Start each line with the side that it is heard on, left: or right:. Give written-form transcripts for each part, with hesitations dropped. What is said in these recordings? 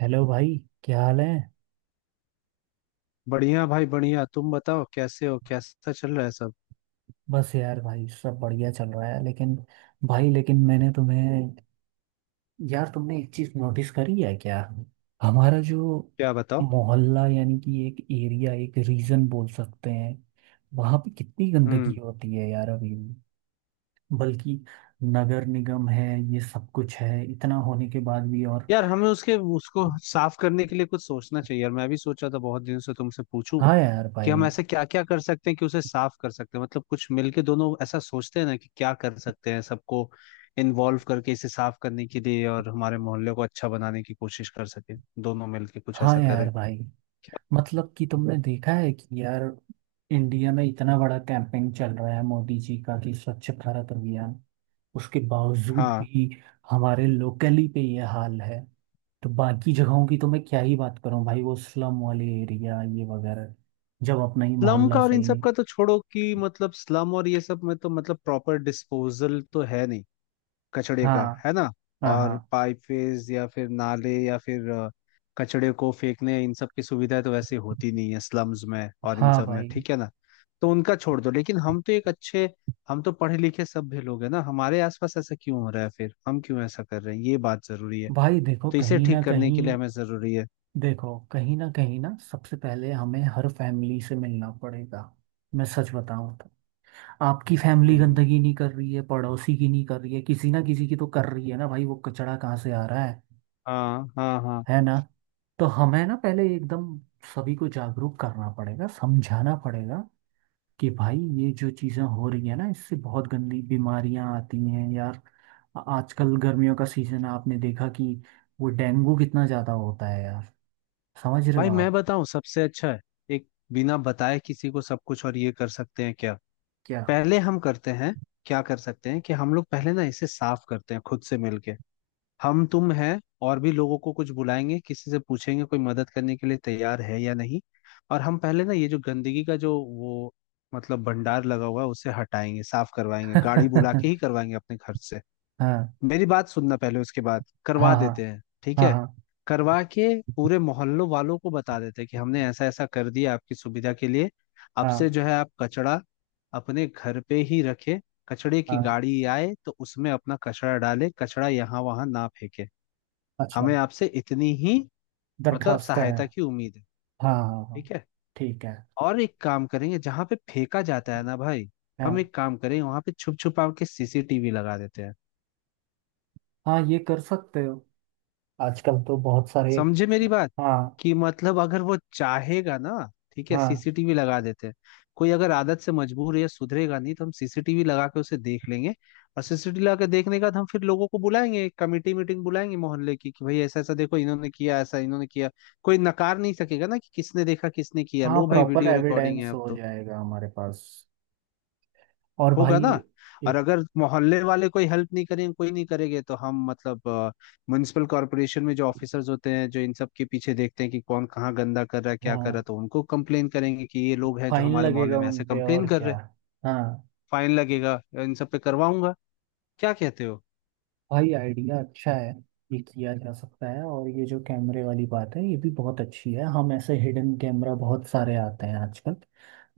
right: Hello भाई। क्या हाल है।
left: बढ़िया भाई बढ़िया। तुम बताओ कैसे हो, कैसा चल रहा है सब।
right: बस यार भाई सब बढ़िया चल रहा है लेकिन भाई लेकिन मैंने तुम्हें यार तुमने एक चीज नोटिस करी है क्या। हमारा जो
left: क्या बताओ।
right: मोहल्ला यानी कि एक एरिया एक रीजन बोल सकते हैं वहां पे कितनी गंदगी
left: हम्म।
right: होती है यार अभी भी। बल्कि नगर निगम है ये सब कुछ है इतना होने के बाद भी और।
left: यार हमें उसके उसको साफ करने के लिए कुछ सोचना चाहिए यार, मैं भी सोचा था बहुत दिन से तुमसे पूछूं
right: हाँ यार
left: कि हम
right: भाई।
left: ऐसे क्या क्या कर सकते हैं कि उसे साफ कर सकते हैं। मतलब कुछ मिलके दोनों ऐसा सोचते हैं ना कि क्या कर सकते हैं, सबको इन्वॉल्व करके इसे साफ करने के लिए और हमारे मोहल्ले को अच्छा बनाने की कोशिश कर सके। दोनों मिलके कुछ
right: हाँ
left: ऐसा
right: यार
left: करें।
right: भाई। मतलब कि तुमने देखा है कि यार इंडिया में इतना बड़ा कैंपेन चल रहा है मोदी जी का कि स्वच्छ भारत अभियान उसके बावजूद
left: हाँ।
right: भी हमारे लोकली पे ये हाल है। तो बाकी जगहों की तो मैं क्या ही बात करूं भाई वो स्लम वाले एरिया ये वगैरह जब अपना ही
left: स्लम
right: मोहल्ला
left: का और इन
right: सही
left: सब
right: नहीं।
left: का तो छोड़ो कि मतलब स्लम और ये सब में तो मतलब प्रॉपर डिस्पोजल तो है नहीं कचड़े का,
right: हाँ
left: है ना।
right: हाँ
left: और
right: हाँ
left: पाइपवेज या फिर नाले या फिर कचड़े को फेंकने इन सब की सुविधा तो वैसे होती नहीं है स्लम्स में और इन
right: हाँ
left: सब में,
right: भाई।
left: ठीक है ना। तो उनका छोड़ दो, लेकिन हम तो एक अच्छे, हम तो पढ़े लिखे सभ्य लोग हैं ना। हमारे आसपास ऐसा क्यों हो रहा है, फिर हम क्यों ऐसा कर रहे हैं, ये बात जरूरी है।
right: भाई देखो
left: तो इसे
right: कहीं ना
left: ठीक करने के लिए
right: कहीं।
left: हमें जरूरी है।
right: देखो कहीं ना सबसे पहले हमें हर फैमिली से मिलना पड़ेगा। मैं सच बताऊं तो। आपकी फैमिली
left: हम्म,
right: गंदगी नहीं कर रही है, पड़ोसी की नहीं कर रही है, किसी ना किसी की तो कर रही है ना भाई, वो कचड़ा कहाँ से आ रहा है।
left: हाँ हाँ हाँ।
right: है ना। तो हमें ना पहले एकदम सभी को जागरूक करना पड़ेगा, समझाना पड़ेगा कि भाई ये जो चीज़ें हो रही है ना इससे बहुत गंदी बीमारियां आती हैं यार। आजकल गर्मियों का सीजन है आपने देखा कि वो डेंगू कितना ज़्यादा होता है यार। समझ रहे हो
left: भाई मैं
right: आप।
left: बताऊं सबसे अच्छा है, एक, बिना बताए किसी को सब कुछ, और ये कर सकते हैं क्या?
right: क्या।
left: पहले हम करते हैं। क्या कर सकते हैं कि हम लोग पहले ना इसे साफ करते हैं खुद से मिलके। हम तुम है और भी लोगों को कुछ बुलाएंगे, किसी से पूछेंगे कोई मदद करने के लिए तैयार है या नहीं। और हम पहले ना ये जो गंदगी का जो वो, मतलब भंडार लगा हुआ है, उसे हटाएंगे, साफ करवाएंगे, गाड़ी बुला के ही करवाएंगे अपने खर्च से।
right: हाँ
left: मेरी बात सुनना पहले, उसके बाद
right: हाँ
left: करवा
right: हाँ
left: देते हैं ठीक
right: हाँ
left: है।
right: हाँ
left: करवा के पूरे मोहल्लों वालों को बता देते हैं कि हमने ऐसा ऐसा कर दिया आपकी सुविधा के लिए। अब से
right: हाँ
left: जो है आप कचड़ा अपने घर पे ही रखे। कचड़े की
right: हाँ।
left: गाड़ी आए तो उसमें अपना कचड़ा डाले, कचड़ा यहाँ वहां ना फेंके। हमें
right: अच्छा।
left: आपसे इतनी ही मतलब
right: दरखास्त है।
left: सहायता की उम्मीद है।
right: हाँ हाँ हाँ।
left: ठीक है।
right: ठीक है।
left: और एक काम करेंगे, जहाँ पे फेंका जाता है ना भाई, हम
right: हाँ।
left: एक काम करेंगे वहां पे छुप छुपा के सीसीटीवी लगा देते हैं।
right: हाँ ये कर सकते हो। आजकल तो बहुत सारे।
left: समझे मेरी बात।
right: हाँ।
left: कि मतलब अगर वो चाहेगा ना, ठीक है
right: हाँ
left: सीसीटीवी लगा देते हैं। कोई अगर आदत से मजबूर है, सुधरेगा नहीं तो हम सीसीटीवी लगा के उसे देख लेंगे। और सीसीटीवी लगा के देखने के बाद हम फिर लोगों को बुलाएंगे, एक कमेटी मीटिंग बुलाएंगे मोहल्ले की, कि भाई ऐसा ऐसा देखो, इन्होंने किया ऐसा, इन्होंने किया। कोई नकार नहीं सकेगा ना कि किसने देखा किसने किया।
right: हाँ।
left: लो भाई
right: प्रॉपर
left: वीडियो रिकॉर्डिंग
right: एविडेंस
left: है अब
right: हो
left: तो।
right: जाएगा हमारे पास। और
left: होगा
right: भाई
left: ना। और
right: एक।
left: अगर मोहल्ले वाले कोई हेल्प नहीं करेंगे, कोई नहीं करेंगे तो हम मतलब म्युनिसिपल कॉरपोरेशन में जो ऑफिसर्स होते हैं, जो इन सब के पीछे देखते हैं कि कौन कहाँ गंदा कर रहा है क्या कर रहा
right: हाँ।
left: है, तो उनको कंप्लेन करेंगे कि ये लोग हैं जो
right: फाइन
left: हमारे मोहल्ले
right: लगेगा
left: में
right: उन
left: ऐसे
right: पे और
left: कंप्लेन कर रहे
right: क्या।
left: हैं।
right: हाँ।
left: फाइन लगेगा। इन सब पे करवाऊंगा। क्या कहते हो।
right: भाई आइडिया अच्छा है। ये किया जा सकता है और ये जो कैमरे वाली बात है ये भी बहुत अच्छी है हम ऐसे हिडन कैमरा बहुत सारे आते हैं आजकल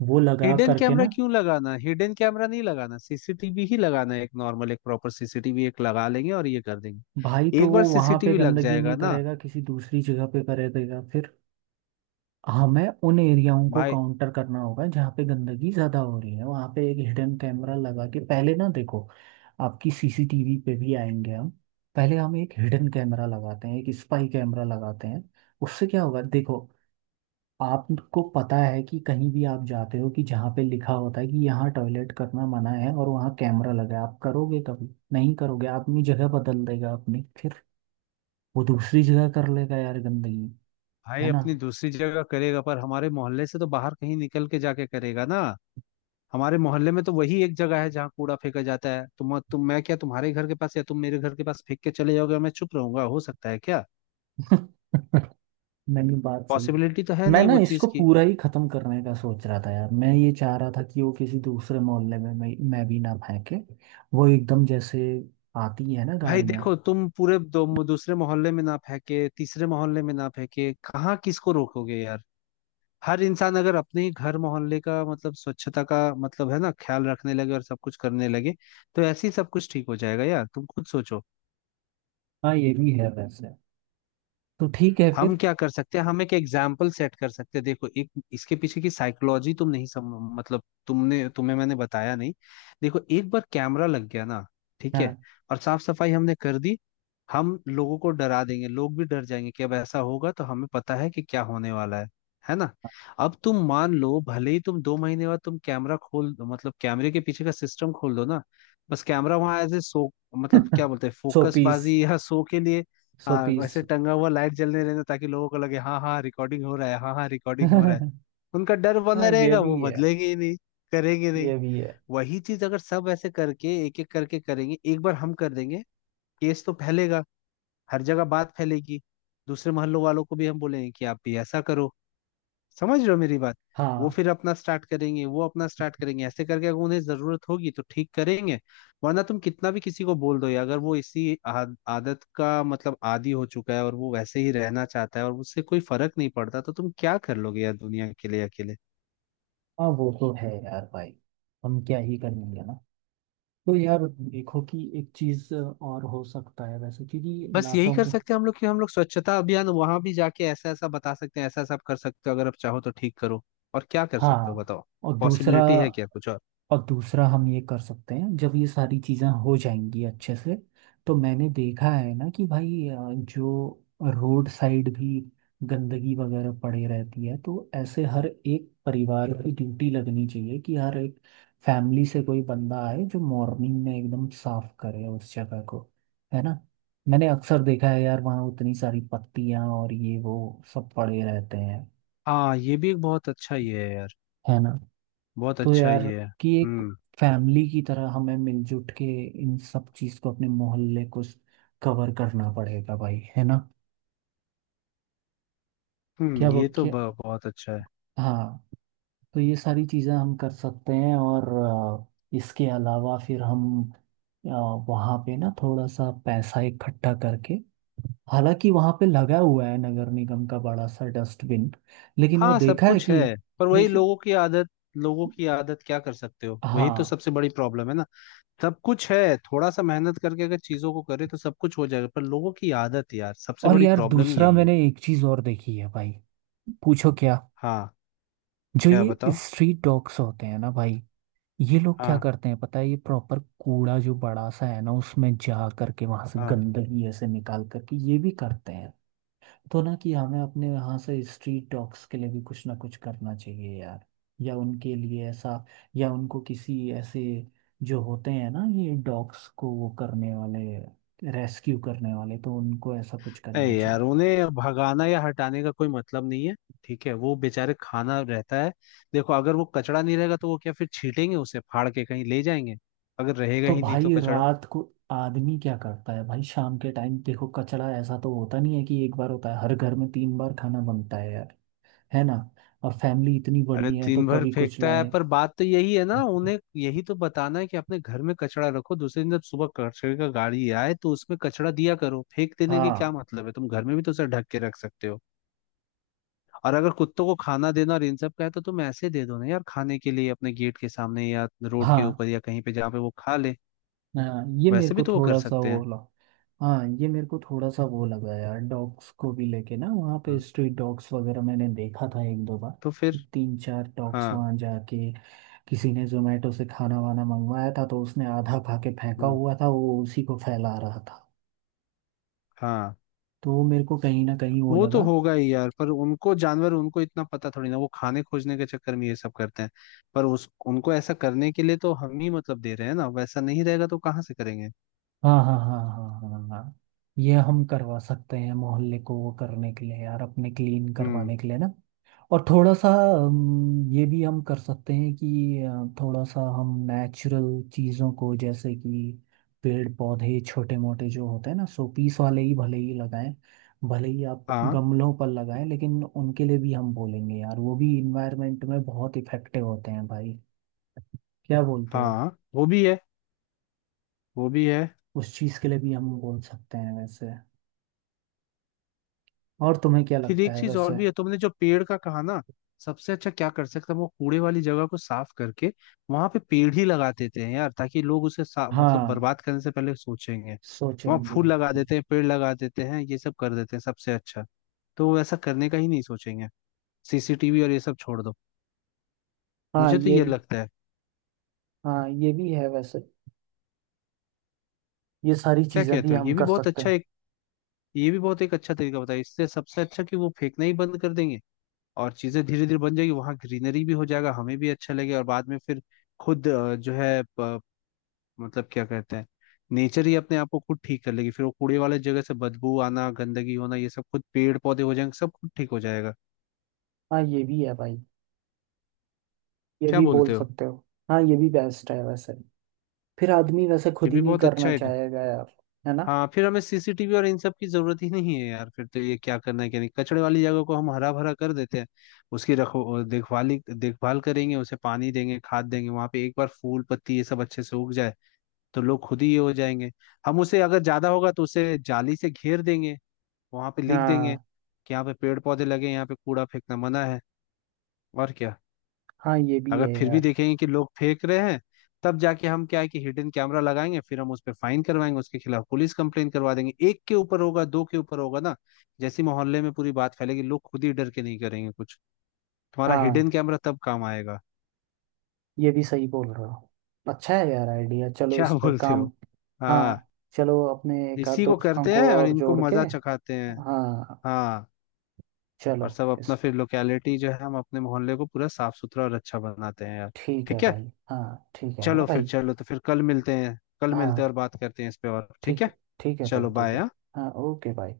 right: वो लगा
left: हिडन
right: करके
left: कैमरा
right: ना।
left: क्यों लगाना, हिडन कैमरा नहीं लगाना, सीसीटीवी ही लगाना है। एक नॉर्मल एक प्रॉपर सीसीटीवी एक लगा लेंगे और ये कर
right: भाई
left: देंगे,
right: तो
left: एक बार
right: वो वहां पे
left: सीसीटीवी लग
right: गंदगी
left: जाएगा
right: नहीं
left: ना
right: करेगा किसी दूसरी जगह पे करेगा फिर। हमें उन एरियाओं को
left: भाई।
right: काउंटर करना होगा जहाँ पे गंदगी ज़्यादा हो रही है वहाँ पे एक हिडन कैमरा लगा के पहले ना देखो। आपकी सीसीटीवी पे भी आएंगे हम। पहले हम एक हिडन कैमरा लगाते हैं, एक स्पाई कैमरा लगाते हैं। उससे क्या होगा देखो। आपको पता है कि कहीं भी आप जाते हो कि जहाँ पे लिखा होता है कि यहाँ टॉयलेट करना मना है और वहाँ कैमरा लगा है आप करोगे, कभी नहीं करोगे। आदमी जगह बदल देगा अपनी फिर। वो दूसरी जगह कर लेगा यार गंदगी।
left: भाई
right: है ना।
left: अपनी दूसरी जगह करेगा पर हमारे मोहल्ले से तो बाहर कहीं निकल के जाके करेगा ना। हमारे मोहल्ले में तो वही एक जगह है जहाँ कूड़ा फेंका जाता है। तुम मैं क्या तुम्हारे घर के पास या तुम मेरे घर के पास फेंक के चले जाओगे और मैं चुप रहूंगा, हो सकता है क्या?
right: नहीं नहीं, बात सही।
left: पॉसिबिलिटी तो है
right: मैं
left: नहीं
right: ना
left: वो चीज
right: इसको
left: की।
right: पूरा ही खत्म करने का सोच रहा था यार। मैं ये चाह रहा था कि वो किसी दूसरे मोहल्ले में मैं भी ना फेंके। वो एकदम जैसे आती है ना
left: भाई
right: गाड़ियां।
left: देखो तुम पूरे दो दूसरे मोहल्ले में ना फेंके, तीसरे मोहल्ले में ना फेंके, कहाँ किसको रोकोगे यार। हर इंसान अगर अपने ही घर मोहल्ले का मतलब स्वच्छता का मतलब है ना ख्याल रखने लगे और सब कुछ करने लगे, तो ऐसे ही सब कुछ ठीक हो जाएगा यार। तुम खुद सोचो
right: हाँ ये भी है वैसे। तो ठीक है
left: हम
right: फिर।
left: क्या कर सकते हैं। हम एक एग्जाम्पल सेट कर सकते हैं। देखो एक इसके पीछे की साइकोलॉजी तुम नहीं सम, मतलब तुमने तुम्हें मैंने बताया नहीं। देखो एक बार कैमरा लग गया ना, ठीक है,
right: हाँ
left: और साफ सफाई हमने कर दी, हम लोगों को डरा देंगे, लोग भी डर जाएंगे कि अब ऐसा होगा तो हमें पता है कि क्या होने वाला है ना। अब तुम मान लो भले ही तुम दो महीने बाद तुम कैमरा खोल दो, मतलब कैमरे के पीछे का सिस्टम खोल दो ना, बस कैमरा वहां एज ए सो, मतलब क्या बोलते हैं
right: सौ
left: फोकस
right: पीस
left: बाजी या सो के लिए।
right: सौ
left: हाँ
right: पीस।
left: वैसे टंगा हुआ लाइट जलने रहना ताकि लोगों को लगे हाँ हाँ रिकॉर्डिंग हो रहा है, हाँ हाँ रिकॉर्डिंग हो रहा है।
right: हाँ।
left: उनका डर बना
right: ये
left: रहेगा,
right: भी
left: वो
right: है।
left: बदलेंगे ही नहीं। करेंगे नहीं।
right: ये भी है।
left: वही चीज अगर सब ऐसे करके एक एक करके करेंगे, एक बार हम कर देंगे, केस तो फैलेगा, हर जगह बात फैलेगी। दूसरे मोहल्लों वालों को भी हम बोलेंगे कि आप भी ऐसा करो। समझ रहे हो मेरी बात। वो
right: हाँ
left: फिर अपना स्टार्ट करेंगे, वो अपना स्टार्ट करेंगे, ऐसे करके अगर उन्हें जरूरत होगी तो ठीक करेंगे। वरना तुम कितना भी किसी को बोल दो ये, अगर वो इसी आदत का मतलब आदी हो चुका है और वो वैसे ही रहना चाहता है और उससे कोई फर्क नहीं पड़ता, तो तुम क्या कर लोगे यार दुनिया के लिए अकेले।
right: हाँ। वो तो है यार भाई। हम क्या ही करेंगे ना। तो यार देखो कि एक चीज और हो सकता है वैसे क्योंकि
left: बस यही
right: लातों
left: कर
right: के।
left: सकते हैं हम लोग कि हम लोग स्वच्छता अभियान वहां भी जाके ऐसा ऐसा बता सकते हैं, ऐसा ऐसा आप कर सकते हो, अगर आप चाहो तो ठीक करो। और क्या कर सकते हो
right: हाँ।
left: बताओ,
right: और दूसरा।
left: पॉसिबिलिटी है क्या कुछ और।
right: और दूसरा हम ये कर सकते हैं जब ये सारी चीज़ें हो जाएंगी अच्छे से तो मैंने देखा है ना कि भाई जो रोड साइड भी गंदगी वगैरह पड़ी रहती है तो ऐसे हर एक परिवार की ड्यूटी लगनी चाहिए कि हर एक फैमिली से कोई बंदा आए जो मॉर्निंग में एकदम साफ करे उस जगह को। है ना। मैंने अक्सर देखा है यार वहाँ उतनी सारी पत्तियाँ और ये वो सब पड़े रहते हैं।
left: हाँ ये भी एक बहुत अच्छा ये है यार।
right: है ना।
left: बहुत
right: तो
left: अच्छा
right: यार
left: ये है।
right: कि एक
left: हम्म।
right: फैमिली की तरह हमें मिलजुल के इन सब चीज को अपने मोहल्ले को कवर करना पड़ेगा भाई। है ना। क्या
left: हम्म,
right: वो
left: ये तो
right: क्या।
left: ब- बहुत अच्छा है।
right: हाँ। तो ये सारी चीजें हम कर सकते हैं और इसके अलावा फिर हम अ, वहाँ पे ना थोड़ा सा पैसा इकट्ठा करके, हालांकि वहाँ पे लगा हुआ है नगर निगम का बड़ा सा डस्टबिन लेकिन वो
left: हाँ सब
right: देखा है
left: कुछ है,
right: कि
left: पर वही
right: लेकिन।
left: लोगों की आदत। लोगों की आदत क्या कर सकते हो, वही तो
right: हाँ।
left: सबसे बड़ी प्रॉब्लम है ना। सब कुछ है, थोड़ा सा मेहनत करके अगर चीजों को करे तो सब कुछ हो जाएगा, पर लोगों की आदत यार सबसे
right: और
left: बड़ी
right: यार
left: प्रॉब्लम ही
right: दूसरा
left: यही है।
right: मैंने एक चीज और देखी है भाई। पूछो क्या।
left: हाँ।
right: जो
left: क्या
right: ये
left: बताओ।
right: स्ट्रीट डॉग्स होते हैं ना भाई। ये लोग क्या
left: हाँ।
right: करते हैं पता है ये प्रॉपर कूड़ा जो बड़ा सा है ना उसमें जा करके वहां से
left: हाँ।
right: गंदगी ऐसे निकाल करके ये भी करते हैं। तो ना कि हमें अपने यहाँ से स्ट्रीट डॉग्स के लिए भी कुछ ना कुछ करना चाहिए यार। या उनके लिए ऐसा, या उनको किसी ऐसे जो होते हैं ना ये डॉग्स को वो करने वाले, रेस्क्यू करने वाले तो उनको ऐसा कुछ करना
left: नहीं यार
right: चाहिए।
left: उन्हें भगाना या हटाने का कोई मतलब नहीं है। ठीक है वो बेचारे खाना रहता है। देखो अगर वो कचड़ा नहीं रहेगा तो वो क्या फिर छीटेंगे, उसे फाड़ के कहीं ले जाएंगे, अगर रहेगा
right: तो
left: ही नहीं तो
right: भाई
left: कचड़ा।
right: रात को आदमी क्या करता है भाई शाम के टाइम देखो कचरा ऐसा तो होता नहीं है कि एक बार होता है, हर घर में 3 बार खाना बनता है यार। है ना। और फैमिली इतनी
left: अरे
right: बड़ी है तो
left: दिन भर
right: कभी कुछ
left: फेंकता है,
right: लाए।
left: पर बात तो यही है ना, उन्हें यही तो बताना है कि अपने घर में कचरा रखो, दूसरे दिन जब सुबह कचरे का गाड़ी आए तो उसमें कचरा दिया करो, फेंक देने की क्या
right: हाँ
left: मतलब है, तुम घर में भी तो उसे ढक के रख सकते हो। और अगर कुत्तों को खाना देना और इन सब का है तो तुम ऐसे दे दो ना यार खाने के लिए अपने गेट के सामने या रोड के
right: हाँ
left: ऊपर या कहीं पे जहाँ पे वो खा ले।
right: हाँ। ये मेरे
left: वैसे
right: को
left: भी तो वो कर
right: थोड़ा सा
left: सकते
right: वो
left: हैं।
right: लगा। हाँ ये मेरे को थोड़ा सा वो लगा यार, डॉग्स को भी लेके ना वहाँ पे
left: हम्म,
right: स्ट्रीट डॉग्स वगैरह मैंने देखा था एक दो बार
left: तो फिर।
right: कि तीन चार डॉग्स
left: हाँ।
right: वहाँ जाके किसी ने जोमेटो से खाना वाना मंगवाया था तो उसने आधा खा के फेंका
left: हम्म,
right: हुआ था वो उसी को फैला रहा था।
left: हाँ
right: तो वो मेरे को कहीं ना कहीं वो
left: वो तो
right: लगा।
left: होगा ही यार, पर उनको जानवर उनको इतना पता थोड़ी ना, वो खाने खोजने के चक्कर में ये सब करते हैं। पर उस उनको ऐसा करने के लिए तो हम ही मतलब दे रहे हैं ना, वैसा नहीं रहेगा तो कहाँ से करेंगे।
right: हाँ हाँ हाँ हाँ हाँ हाँ। ये हम करवा सकते हैं मोहल्ले को वो करने के लिए यार, अपने क्लीन
left: हम्म।
right: करवाने के लिए ना। और थोड़ा सा ये भी हम कर सकते हैं कि थोड़ा सा हम नेचुरल चीज़ों को जैसे कि पेड़ पौधे छोटे मोटे जो होते हैं ना शोपीस वाले ही भले ही लगाएं, भले ही आप
left: हाँ।
right: गमलों पर लगाएं, लेकिन उनके लिए भी हम बोलेंगे यार वो भी इन्वायरमेंट में बहुत इफेक्टिव होते हैं भाई। क्या बोलते हो।
left: हाँ वो भी है। वो भी है।
right: उस चीज़ के लिए भी हम बोल सकते हैं वैसे। और तुम्हें क्या
left: फिर
right: लगता
left: एक
right: है
left: चीज और
right: वैसे।
left: भी है, तुमने जो पेड़ का कहा ना। सबसे अच्छा क्या कर सकते हैं, वो कूड़े वाली जगह को साफ करके वहां पे पेड़ ही लगा देते हैं यार, ताकि लोग मतलब
right: हाँ
left: बर्बाद करने से पहले सोचेंगे। वहां
right: सोचेंगे।
left: फूल लगा देते हैं, पेड़ लगा देते हैं, ये सब कर देते हैं सबसे अच्छा, तो वो ऐसा करने का ही नहीं सोचेंगे। सीसीटीवी और ये सब छोड़ दो,
right: हाँ
left: मुझे तो
right: ये
left: ये
right: भी।
left: लगता है।
right: हाँ ये भी है वैसे। ये सारी
left: क्या
right: चीजें भी
left: कहते हो,
right: हम
left: ये भी
right: कर
left: बहुत
right: सकते
left: अच्छा
right: हैं।
left: एक, ये भी बहुत एक अच्छा तरीका बताया, इससे सबसे अच्छा कि वो फेंकना ही बंद कर देंगे। और चीजें धीरे धीरे बन जाएगी, वहां ग्रीनरी भी हो जाएगा, हमें भी अच्छा लगेगा। और बाद में फिर खुद जो है मतलब क्या कहते हैं, नेचर ही अपने आप को खुद ठीक कर लेगी फिर। वो कूड़े वाले जगह से बदबू आना गंदगी होना ये सब खुद पेड़ पौधे हो जाएंगे, सब खुद ठीक हो जाएगा।
right: हाँ ये भी है भाई। ये
left: क्या
right: भी बोल
left: बोलते हो,
right: सकते हो। हाँ ये भी बेस्ट है वैसे। फिर आदमी वैसे
left: ये
right: खुद ही
left: भी
right: नहीं
left: बहुत अच्छा
right: करना
left: है।
right: चाहेगा यार। है ना।
left: हाँ फिर हमें सीसीटीवी और इन सब की जरूरत ही नहीं है यार। फिर तो ये क्या करना है क्या नहीं, कचड़े वाली जगह को हम हरा भरा कर देते हैं, उसकी रखो देखभाली, देखभाल करेंगे, उसे पानी देंगे, खाद देंगे। वहां पे एक बार फूल पत्ती ये सब अच्छे से उग जाए तो लोग खुद ही ये हो जाएंगे। हम उसे अगर ज्यादा होगा तो उसे जाली से घेर देंगे, वहां पे लिख देंगे
right: हाँ
left: कि यहाँ पे पेड़ पौधे लगे, यहाँ पे कूड़ा फेंकना मना है। और क्या।
right: हाँ ये भी
left: अगर
right: है
left: फिर भी
right: यार।
left: देखेंगे कि लोग फेंक रहे हैं, तब जाके हम क्या है कि हिडन कैमरा लगाएंगे, फिर हम उस पर फाइन करवाएंगे, उसके खिलाफ पुलिस कंप्लेन करवा देंगे। एक के ऊपर होगा, दो के ऊपर होगा ना, जैसी मोहल्ले में पूरी बात फैलेगी, लोग खुद ही डर के नहीं करेंगे कुछ। तुम्हारा
right: हाँ
left: हिडन कैमरा तब काम आएगा।
right: ये भी सही बोल रहे हो। अच्छा है यार आइडिया। चलो
left: क्या
right: इस पे
left: बोलते
right: काम।
left: हो। हाँ।
right: हाँ चलो अपने एक आध
left: इसी को
right: दोस्तों
left: करते
right: को
left: हैं और
right: और
left: इनको
right: जोड़ के।
left: मजा चखाते हैं।
right: हाँ।
left: हाँ।
right: चलो।
left: और सब अपना
right: इस
left: फिर लोकेलिटी जो है, हम अपने मोहल्ले को पूरा साफ सुथरा और अच्छा बनाते हैं यार।
right: ठीक है
left: ठीक है।
right: भाई। हाँ ठीक है ना
left: चलो फिर,
right: भाई।
left: चलो तो फिर कल मिलते हैं, कल मिलते हैं
right: हाँ
left: और बात करते हैं इस पे, और ठीक
right: ठीक
left: है।
right: है। ठीक है भाई
left: चलो
right: ठीक है।
left: बाय।
right: हाँ ओके भाई।